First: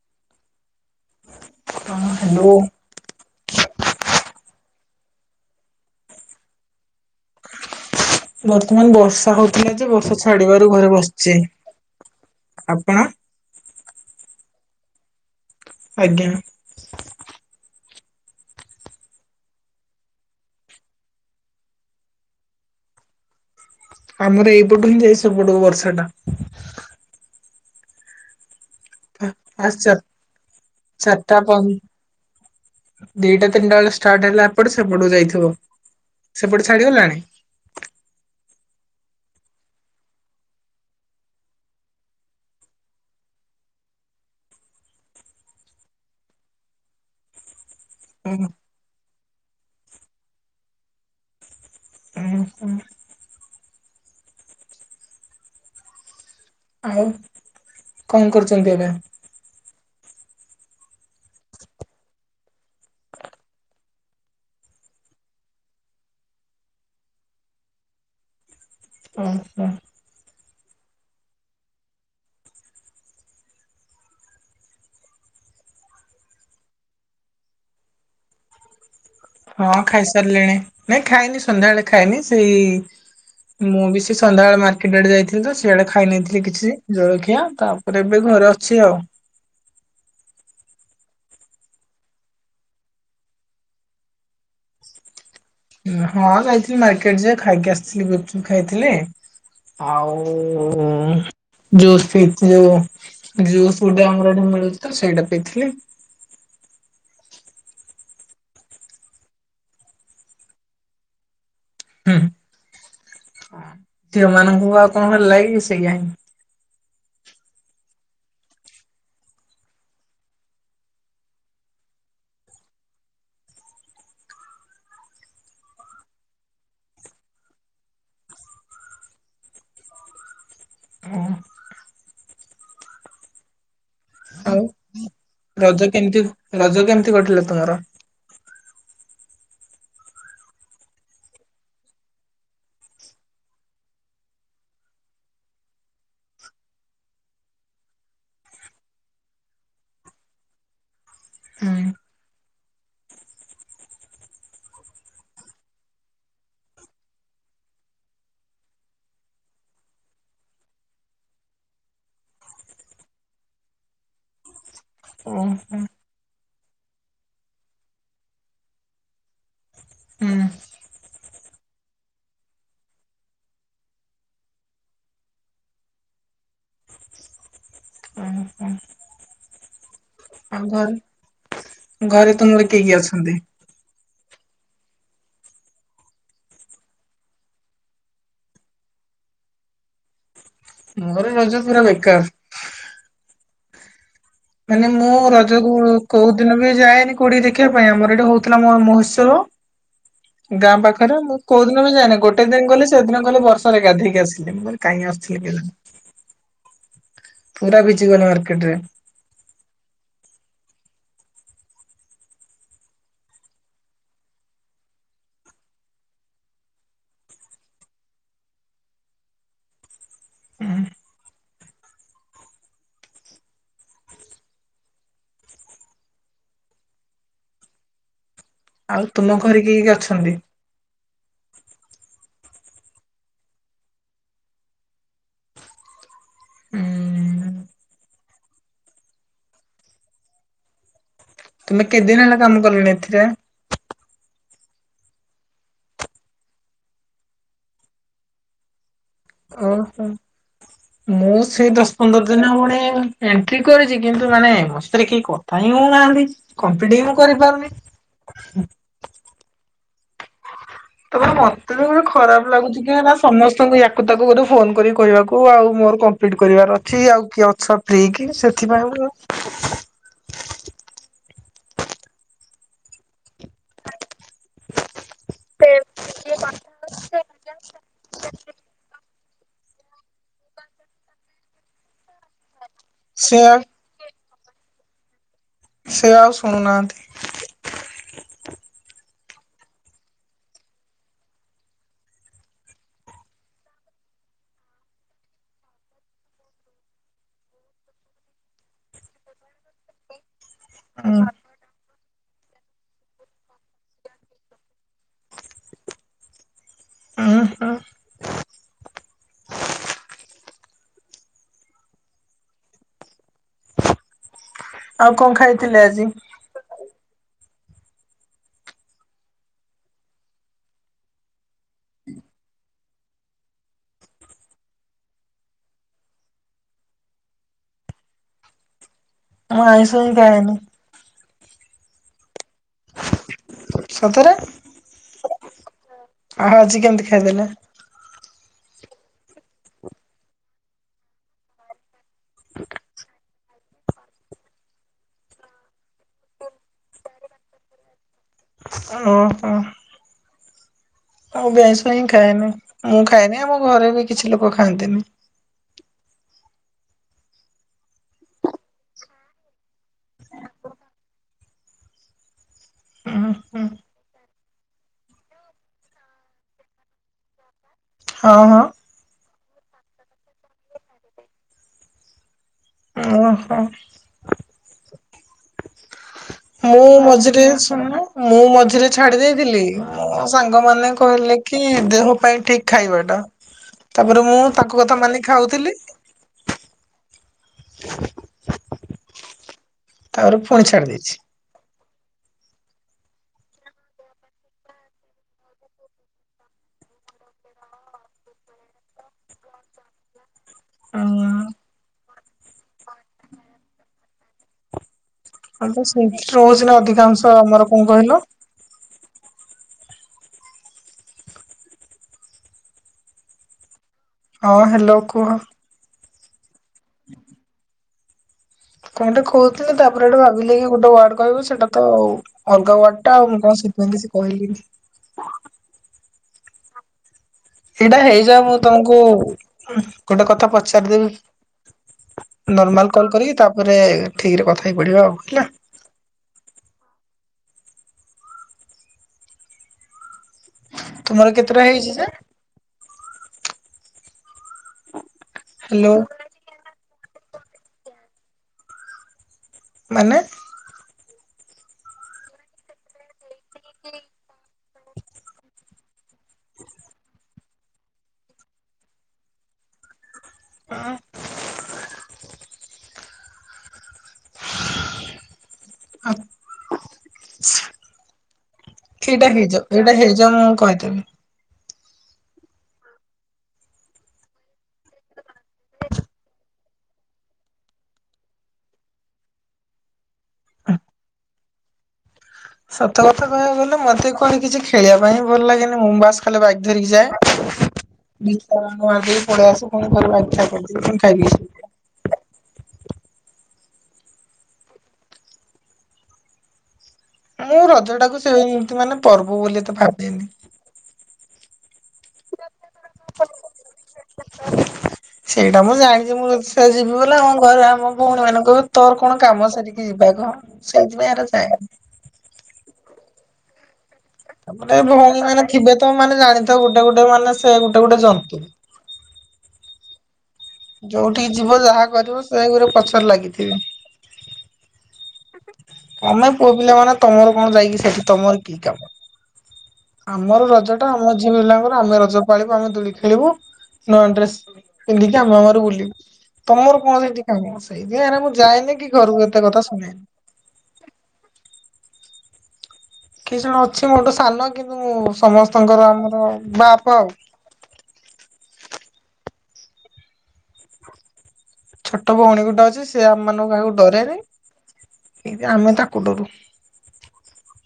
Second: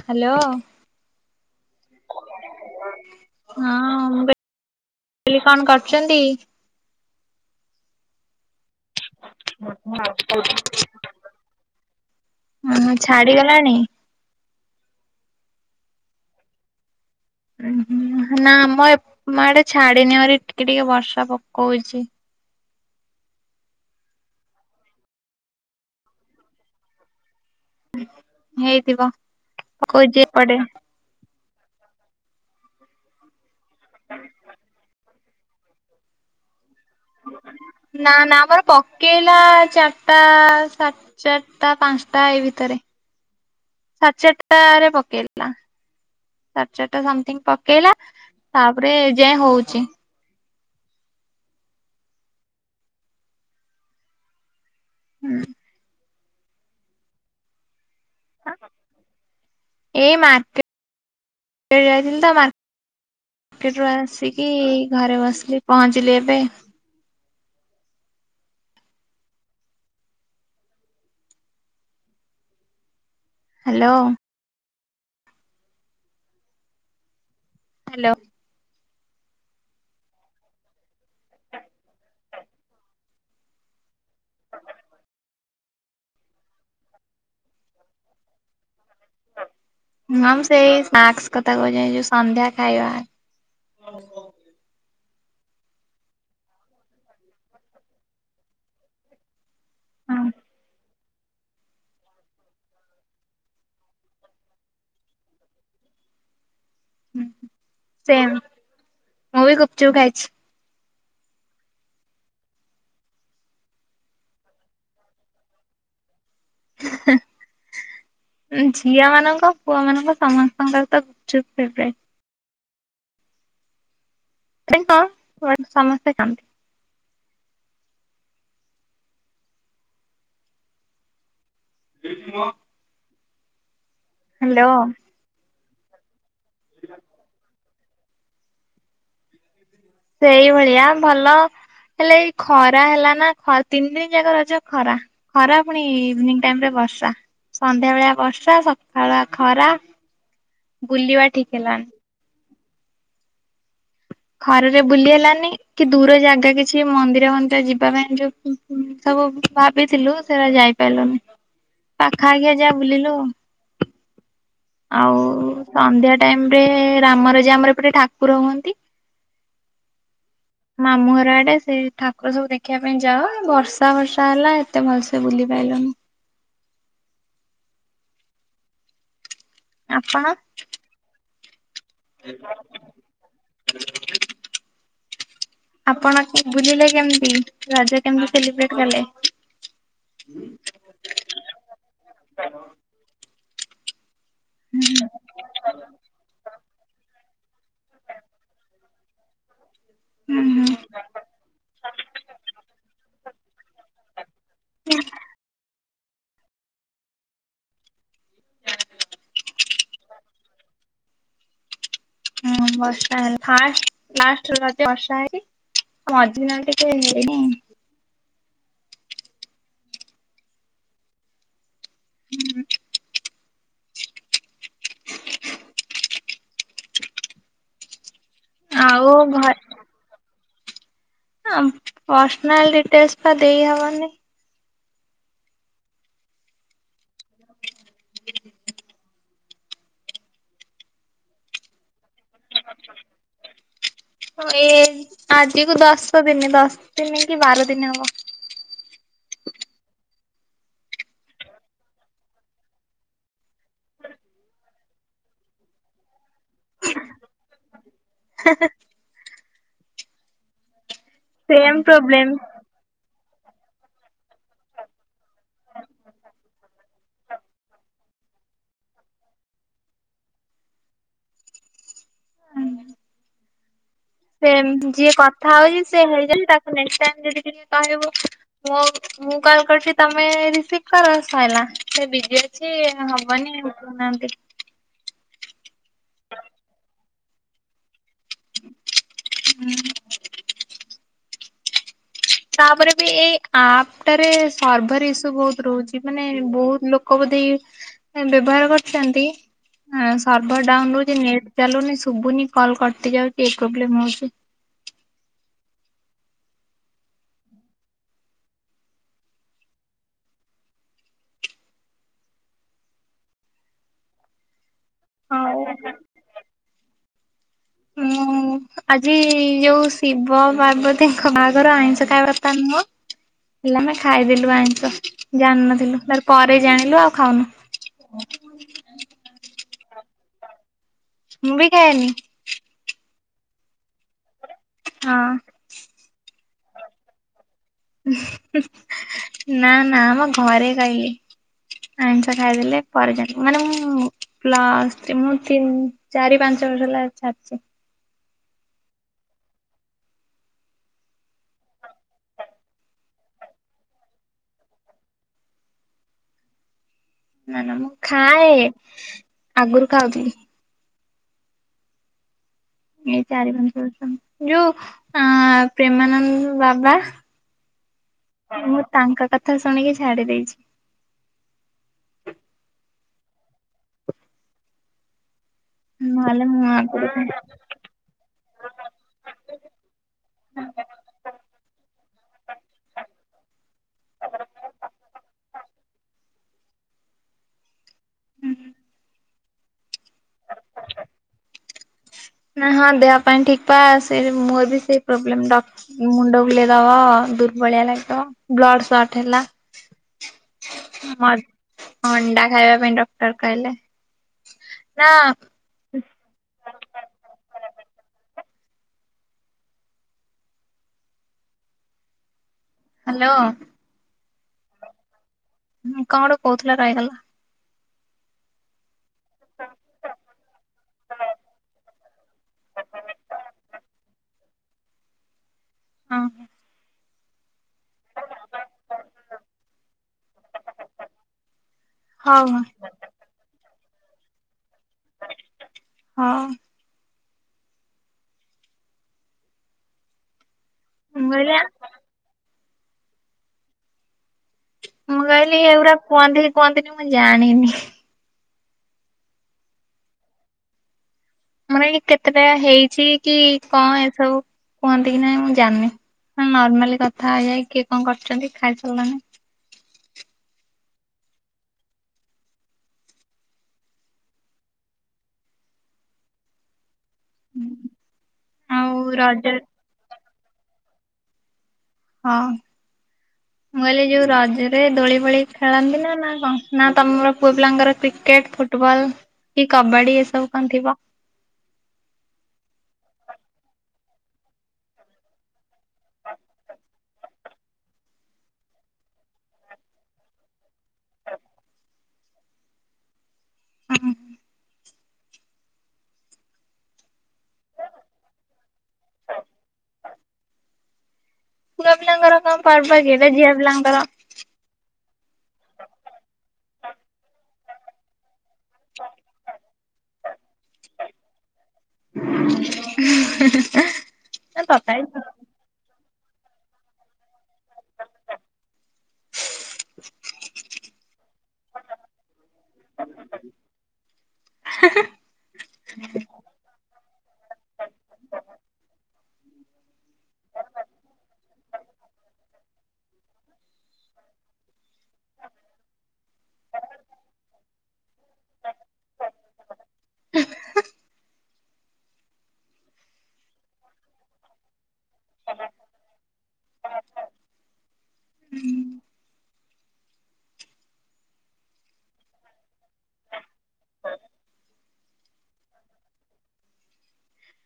Hello. ହଁ hello ହଁ କଣ କରୁଛନ୍ତି। ବହୁତ ବର୍ତ୍ତମାନ ବର୍ଷା ହଉଥିଲା ଯେ ବର୍ଷା ଛାଡିବାରୁ ଘରେ ବସିଛି ଓହୋ ଆପଣ। ଛାଡିଗଲାଣି? ଆଜ୍ଞା। ଉଁ ନା ଆମ ଏ ମା ଆଡେ ଛାଡିନି ମରି ଟିକେ ଟିକେ ବର୍ଷା ପକଉଛି। ଆମର ଏଇପଟୁ ହିଁ ଯାଇ ସପଟକୁ ବର୍ଷା ଟା। [inaudible] ହେଇଥିବ ଯ ପଡେ ତାପଣ ଦଟ ତିନ ଟା ବେଳେ ଷ୍ଟାର୍ଟ ହେଲା ଏପଟେ ସେପଟକୁ ଯାଇଥି ଥିବ ସେପଟେ। ଛାଡିଗଲାଣି? ନା ନା ଆମର ପ ପକେଇଲା ଚାରିଟା ସାତ ଚାରଟା ପାଞ୍ଚଟା ଏଇ ଭିତରେ ସାଢ ଚାରଟାରେ ପକେଇଲା ସାଢ ଚାରିଟା ସୋମଥିଙ୍ଗ ପ ପକେଇଲା ହୁଁ ତାପରେ। ଏଯାଏଁ ହଉଛି। ହଁ ହଁ। ହୁଁ। ଆଉ। କଣ କରୁଛନ୍ତି ଏବେ। ଏଇ ମାର୍କେଟ ଯାଇଥିଲି ତ ମାର କେଟ ରୁ ଆସିକି ଘରେ ବସିଲି ପହଞ୍ଚିଲି ଏବେ। ଓହୋ ହାଲୋ। ହାଲୋ। ହଁ ଖାଇସାରିଲିଣି ନାଇଁ ଖାଇନି ସନ୍ଧ୍ୟା ବେଳେ ଖାଇନି ସେଇ ମୁଁ ବି ସେ ସନ୍ଧ୍ୟା ବେଳେ ମାର୍କେଟ ଆଡେ ଯାଇଥିଲି ତ ସିଆଡେ ଖାଇ ନେଇଥିଲି କିଛି ଜଳଖିଆ ତାପରେ ଏବେ ଘରେ ଅଛି ଆଉ। ହଁ ମୁ ସେଇ ସ୍ନାକ୍ କଥା କହୁଛି ଏଇ ଯୋଉ ସନ୍ଧ୍ୟା ଖାଇବା। ହଁ ଯାଇଥିଲି ମାର୍କେଟ ଯେ ଖାଇକି ଆସିଥିଲି ଗୁପଚୁପ ଖାଇଥିଲି। ହଁ ଆଉ। ଜୁସ୍ ପିଥି ଯୋଉ ଜୁସ୍ ଗୋଟେ ଆମର ଏଠି ମିଳୁଚି ତ ସେଇଟା ପିଇଥିଲି। ହଁ ସେମ ମୁଁ ବି ଗୁପଚୁପ ଖାଇଛି। ହୁଁ ଝିଅ ମାନଙ୍କୁ ଆଉ କଣ ଭଲ ଲାଗିବ ସେଇଆ ହିଁ। ଝିଅ ମାନଙ୍କ ପୁଅ ମାନଙ୍କ ସମସ୍ତଙ୍କର ତ ଗୁପଚୁପ ଫେବରେଟ। ତେ କ ସମସ୍ତେ କାମ। [unintelligible] ହଁ। ହେଇଚି ମ। ଆଉ ହାଲୋ। ରଜ କେମିତି। ରଜ କେମିତି କଟିଲା ତମର। ସେଇଭଳିଆ ଭଲ ହେଲେ ଏଇ ଖରା ହେଲା ନା ତିନି ଦିନ ଯାକ ରଜ ଖରା ଖରା ପୁଣି ଇଭିନିଙ୍ଗ ଟାଇମ ରେ ବର୍ଷା ସନ୍ଧ୍ୟା ବେଳିଆ ବର୍ଷା ସକାଳୁଆ ଖରା ବୁଲିବା ଠିକ ହୁଁ ହେଲାନି। ଖରାରେ ବୁଲି ହେଲାନି କି ଦୂର ଜାଗା କିଛି ମନ୍ଦିର ମନ୍ଦିର ଯିବା ପାଇଁ ଯୋଉ ଉ ସବୁ ଭାବିଥିଲୁ ସେଟା ଯାଇପାରିଲୁନି ପାଖ ଆଖିଆ ଯା ବୁଲିଲୁ ଆଉ ଆଉ ଓହୋ ହୁଁ ସନ୍ଧ୍ୟା ଟାଇମ ରେ ରାମ ରଜା ଆମର ଏପଟେ ଠାକୁର ହୁଅନ୍ତି। ମାମୁଁ ଘର ଆଡେ ସେ ଠାକୁର ସବୁ ଦେଖିବା ପାଇଁ ଯାଅ ବର୍ଷା ବର୍ଷା ହେଲା ଏତେ ଭଲସେ ବୁଲି ପାଇଲୁନୁ। ହଁ ହଁ। ଆପଣ। ଘରେ ତୁମର କିଏ କିଏ ଅଛନ୍ତି। ଆପଣ ବୁଲିଲେ କେମିତି ରଜ କେମିତି ସେଲିବ୍ରେଟ କଲେ। ମୋର ରଜ ପୁରା ବେକାର। ମାନେ ହୁଁ ମୁଁ ରଜକୁ କୋଉ ଦିନ ବି ଯାଏନି। କଉଠି କି ଦେଖିବା ପାଇଁ ଆମର ଏଇଟା ହଉଥିଲା ମୋ ମହୋତ୍ସବ। ହୁଁ ଗାଁ ପାଖରେ ମୁଁ କୋଉ ଦିନ ବି ଯାଇନି ଗୋଟେ ଦିନ ଗଲେ ସେଦିନ। ଗଲ ବର୍ଷରେ ଗାଧୋଇକି ଆସି। ନାଁ ମୁଁ କାହିଲି କାଇଁ ଆସୁଥିଲେ କେଜାଣି। ପୁରା ଭିଜି ଗଲି ମାର୍କେଟେ ରେ। ହୁଁ ବର୍ଷା ହେଲା ଫାଷ୍ଟ ଲାଷ୍ଟ ରଜରେ ବର୍ଷା ହେଇଚି ଆମଝଦିନ ଟିକେ [inaudible] ହୁଁ। ଆଉ ତୁମ ଘରେ କି କି ଅଛନ୍ତି? ପର୍ସନାଲ ଡିଟେଲ୍ସ ବା ଦେଇହବନି। ହୁଁ। [inaudible] ତୁମେ କେତେଦିନ ହେଲା କାମ କଲଣି ଏଥିରେ? ଏଇ ଆଜିକୁ ଦଶ ଦିନ ଦଶ ଦିନ କି ବାର ଦିନ ହବ। ଓହୋ ମୁଁ ସେ ଦଶ ପନ୍ଦର ଦିନ ଭଣି ଏଣ୍ଟ୍ରି କରିଛି କିନ୍ତୁ ମାନେ ମୋ ସେଥିରେ କେହି କଥା ହିଁ ହଉନାହାନ୍ତି କମ୍ପିଟ ହଁ ମୁଁ କରିପାରୁନି। [inaudible] ତାପରେ ମତେ ସେମ ବି ଗୋଟେ ପ୍ରୋବ୍ଲେମ। ଖରାପ ଲାଗୁଛି କି ହେରା ସମସ୍ତଙ୍କୁ ୟାକୁ ତାକୁ କର ଫୋନ କର କହିବାକୁ ଆଉ ମୋର କମ୍ପ୍ଲିଟ କରିବାର ଅଛି ଆଉ କିଏ ଅଛ ଫ୍ରି କି ସେଥିପାଇଁ ସେ ଯିଏ କଥା ହଉଛି ସେ ହେଇଛନ୍ତି ତାକୁା ନେଷ୍ଟେ ଟାଇମ୍ ଯଦି କିଛି କହିବୁ ମୋ ମୁଁ କଲ୍ କରିୁଛି ତମେ ରିସିଭ କର ସଇଲା ସେ ବି ବିଜି ଅଛି ସେୟା ହବନି କହୁନାହାନ୍ତି। ସେ ଆଉ ଶୁଣୁନାହାନ୍ତି। ହୁଁ। ତାପରେ ବି ଏଇ ଆପଟାରେ ସର୍ଭର ଇସ୍ୟୁ ବହୁତ ରହୁଛି ମାନେ ବହୁତ ଲୋକ ବୋଧେଇ ବ୍ୟବହାର କରିଚନ୍ତି ଇ ସର୍ଭର ଡାଉନଉଛି ଉଁ ନେଟ ଚାଲୁନି ସ ଶୁଭୁନି କଲ୍ କଟି ଯାଉଚି ଏ ପ୍ରୋବ୍ଲେମ ହଉଚି। ଓ ହୋ। ଆଉ କଣ ଖାଇଥିଲେ ହଉ। ଆଜି? ମୁଁ ଆଜି ଯୋଉ ଶିବ ପାର୍ବତୀଙ୍କ ବାହାଘର ଆଇଁଷ ଖାଇବାକଥା ନୁହଁ ହେଲେ ଆମେ ଖାଇଦେଲୁ ଆଇଁଷ ଜାଣିନଥିଲୁ ତାର ପରେ ଜାଣିଲୁ ଆଉ ଖାଉନୁ। ଆଉ ଆଇଁଷ ହି ଖାଏନି। ମୁଁ ବି ଖାଇନି। ସତରେ। ହଁ। ଆ ଆଜି କେମିତି ଖାଇଦେଲେ। ନା ନା ଆମ ଘରେ କାଇଲେ। ଆଂଷ ଖାଇଦେଲେ ପରେ ଯାଣି ମାନେ ମୁଁ ପ୍ଲସ୍ ତିନି ଚାରି ପାଞ୍ଚ ବର୍ଷ ହେଲା ଛାଡିଚି। ଓ ହୋ। ଆଉ ଅଭ୍ୟାସ ନାହିଁ ଖାଏନି ମୁଁ ଖାଏନି ଆମ ଘରେ ବି କିଛି ଲୋକ ଖାଆନ୍ତିନି। ନା ନା ମୁଁ ଖାଏ ଆଗରୁ ଖାଉଥିଲି। ଉଁ ଏଇ ଚାରି ହୁଁ ପାଞ୍ଚ ବର୍ଷ ଯୋଉ ଆ ପ୍ରେମାନନ୍ଦ ବାବା। ହଁ ହଁ। ମୁଁ ତାଙ୍କ କଥା କଥା ଶୁଣିକି ଛାଡି ଦେଇଛି। ଓହ। ହୁଁ। ମୁଁ ମଝିରେ ଶୁଣ ମୁଁ ମଝିରେ ଛାଡି ଦେଇେଇଥିଲି ମୋ ସାଙ୍ଗ ମାନ କହିଲେ କି ଦେହ ପାଇଁ ଠିକ ଖାଇବାଟା ତାପରେ ମୁଁ ତାକୁ କଥା ମାନି ଖାଉଥିଲି। [inaudible] ହୁଁ ହ। ତାପରେ ପୁଣି ଛାଡି ଦେଇଛି। ନା ହଁ ଦେହ ପାଇଁ ଠିକ ପା ସେ ମୋର ବି ସେଇ ପ୍ରୋବ୍ଲେମ ଡକ ମୁଣ୍ଡ ବୁଲେଇ ଦବ ଦୁର୍ବଳିଆ ଲାଗ ବ୍ଲଡ ସଟ ହେଲା। ଉଁ ଅ ଅଣ୍ଡା ଖାଇବା ପାଇଁ ଡକ୍ଟର କହିଲେ। ନା କଣ ତ ସେଇଠି ରହୁଛି ନା ଅଧିକାଂଶ ଆମର। କଣ କହିଲୁ। ହାଲୋ। ହଁ ହାଲୋ କୁହ। କଣ ଗୋ କହୁଥିଲା ରହିଗଲା। କଣଟେ କହୁଥିଲି ତାପରେ ଗୋଟେ ଭାବିଲି କି ଗୋଟେ ୱାର୍ଡ କହିବି ସେଟା ତ ଅଲଗା ୱାର୍ଡ ଟା ଆଉ ମୁଁ କଣ ସେଥିପାଇଁ କିଛି କହିଲିନି। ହଁ ହଁ। ଏଇଟା ହେଇଯାଉ ମୁଁ ତମକୁ। ଗୋଟେ କଥା ପଚାରିଦେବି ହଉ ନର୍ମାଲ କଲ୍ କରିକି ତା ରେ ଠିକ ରେ କଥା ହେଇ ପଡିବା ଆଉ ହେଲା। ହଉ ମୁଁ ତୁମର କହିଲି କେତେଟା ହେଇଛି ଯେ। ମୁଁ କହିଲି ଏଇଗୁରା ହ୍ୟାଲୋ କୁହନ୍ତି କୁହନ୍ତି। ମୁଁ ଜାଣିନି। ମାନେ। ମାନେ କେତେଟା ହେଇଛି। କି କଣ ଏସବୁ। କୁହନ୍ତି କି ନାଇଁ ମୁଁ ଜାଣନି। ନର୍ମାଲି କଥ ଥା ହେଇ ହେଇ କିଏ କଣ କରୁଛନ୍ତି ଖାଇସାରଲଣି। ହଁ। ଆଉ। ଆଉ ଏଇଟା ରଜରେ ହେଇଯାଉ ଏଇଟା ହେ ଜ ମୁଁ କହିଦେବି। ହଁ ମୁଁ କହିଲି ଯୋଉ ରଜରେ ଦୋଳି ଫୋଳି ଖେଳନ୍ତି ନା ନା କ ନା ତମର ପୁଅ ପିଲାଙ୍କର କ୍ରିକେଟ ଫୁଟବଲ କି କବାଡି ଏସବୁ କଣ ଥିବ। ସତ କଥା କହିବାକୁ ଗଲେ ମତେ କଣ କିଛି ଖେଳିବା ପାଇଁ ଭଲ ଲାଗେନି ମୁଁ ବାସ ଖାଲି ବାଇକ ଧରିକି ଯାଏ [unintelligible] ପଳେଇଆସେ ପୁଣି ଘରୁ ବାହାରିକି ଖାଇ ପିକି ପୁଣି ଖାଇ ପିକି। ହୁଁ ହୁଁ। ମୁଁ ରଜଟାକୁ ସେ ଏମତି ମାନେ ପର୍ବ ବୋଲି ତ ଭାବେନି। ପୁଅ ପିଲାଙ୍କର କଣ ପର୍ବ କି ଏଇଟା ଝିଅ ପିଲାଙ୍କର ସେଇଟା ମୁଁ ଜାଣିଛି ମୁଁ ନିଶ୍ଚୟ ଯିବି ବୋଲେ ହଁ ଘରେ ଆ ଆମ ଭଉଣୀ ମାନଙ୍କୁ। ତୋର କଣ କାମ ସାରି ଯିବା କଣ ସେଇଥିପାଇଁ ଏରା ଯାଏନି। [inaudible] ନାଇଁ ଭଉଣୀ ମାନେ ତଥାପି ଥିବେ ତ। ମାନେ ଜାଣିଥାଉ ଗୋଟେ ଗୋଟେ ମାନେ ସେ ଗୋଟେ ଗୋଟେ ଜନ୍ତୁ। [inaudible] ଯୋଉଠିକି ଯିବ ଯାହା କରିବ ସେ ଘରେ ପଛରେ ଲାଗିଥିବେ। ତମେ ପୁଅ ପିଲା ମାନେ ତମର କଣ ଯାଇକି ସେଠି ତମର କି କାମ? ଆମର ରଜ ଟା ଆମ ଝିଅ ପିଲାଙ୍କର ଆମେ ରଜ ପାଳିବୁ, ଆମେ ଦୋଳି ଖେଳିବୁ ନୂଆ ଡ୍ରେସ୍ ପିନ୍ଧିକି ଆମେ ଆମର ବୁଲିବୁ। ତମର କଣ ସେଇଠି କାମ? ସେଇଥିପାଇଁ ମୁଁ ହେଇରା ଯାଏନି କି ଘରକୁ ଏତେ କଥା ଶୁଣେନି। କିଛି ଜଣ ଅଛି, ମୋ ଗୋଟେ ସାନ କିନ୍ତୁ ମୁଁ ସମସ୍ତଙ୍କର ଆମର ବାପ ଆଉ। ଛୋଟ ଭଉଣୀ ଗୋଟେ ଅଛି, ସେ ଆମମାନଙ୍କ କାହାକୁ ଡରେନି, ଆମେ ତାକୁ ଡରୁ।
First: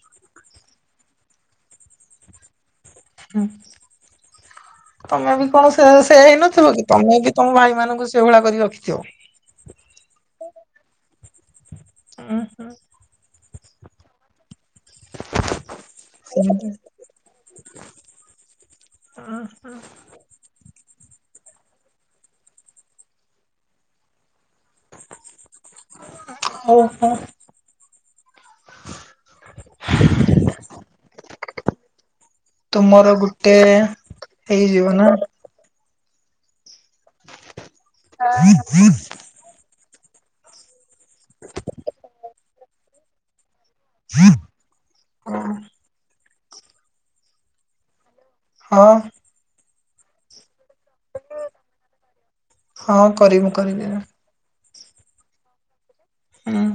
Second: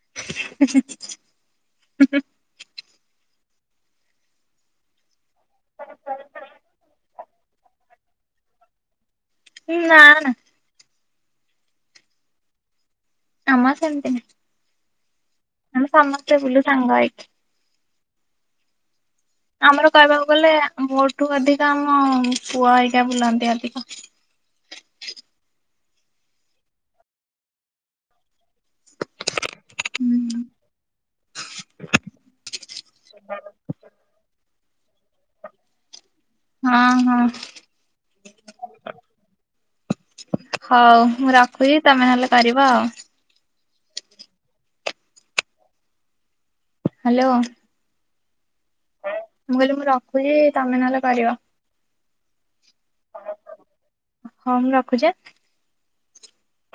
[inaudible] ହୁଁ ତମେ ବି କଣ ସେ ସେୟା ହେଇନଥିବ କି? ତମେ ବି ତମ ଭାଇ ମାନଙ୍କୁ ସେଇଭଳିଆ କରି ରଖିଥିବ। ଉଁ ନାଁ ନାଁ। ଓହୋ। ଜମା ସେମିତି ନୁହେଁ। ଆମେ ସମସ୍ତେ ବୁଲୁ ସେମିତି ଉଁ ସାଙ୍ଗ ହେଇକି। ହୁଁ ଆମର କହିବାକୁ ଗଲେ ମୋଠୁ ଅଧିକା ଆମ ପୁଅ ହେଇକା ବୁଲନ୍ତି ଅଧିକ। ଓହୋ। ହଁ ତୁମର ଗୋଟେ ହେଇଯିବ ନା? ହଁ ହଁ। ହଉ। ମୁଁ ରଖୁଚି ତମେ ହେଲେ କରିବ । ୱାଓ। [inaudible] ହାଲୋ। ହଁ। ମୁଁ କହିଲି ମୁଁ ରଖୁଚି ତମେ ନହେଲେ କରିବ । ହଁ କରିବି କରିିବି । ହଁ ମୁଁ ରଖୁଚି ଆଁ। ହୁଁ।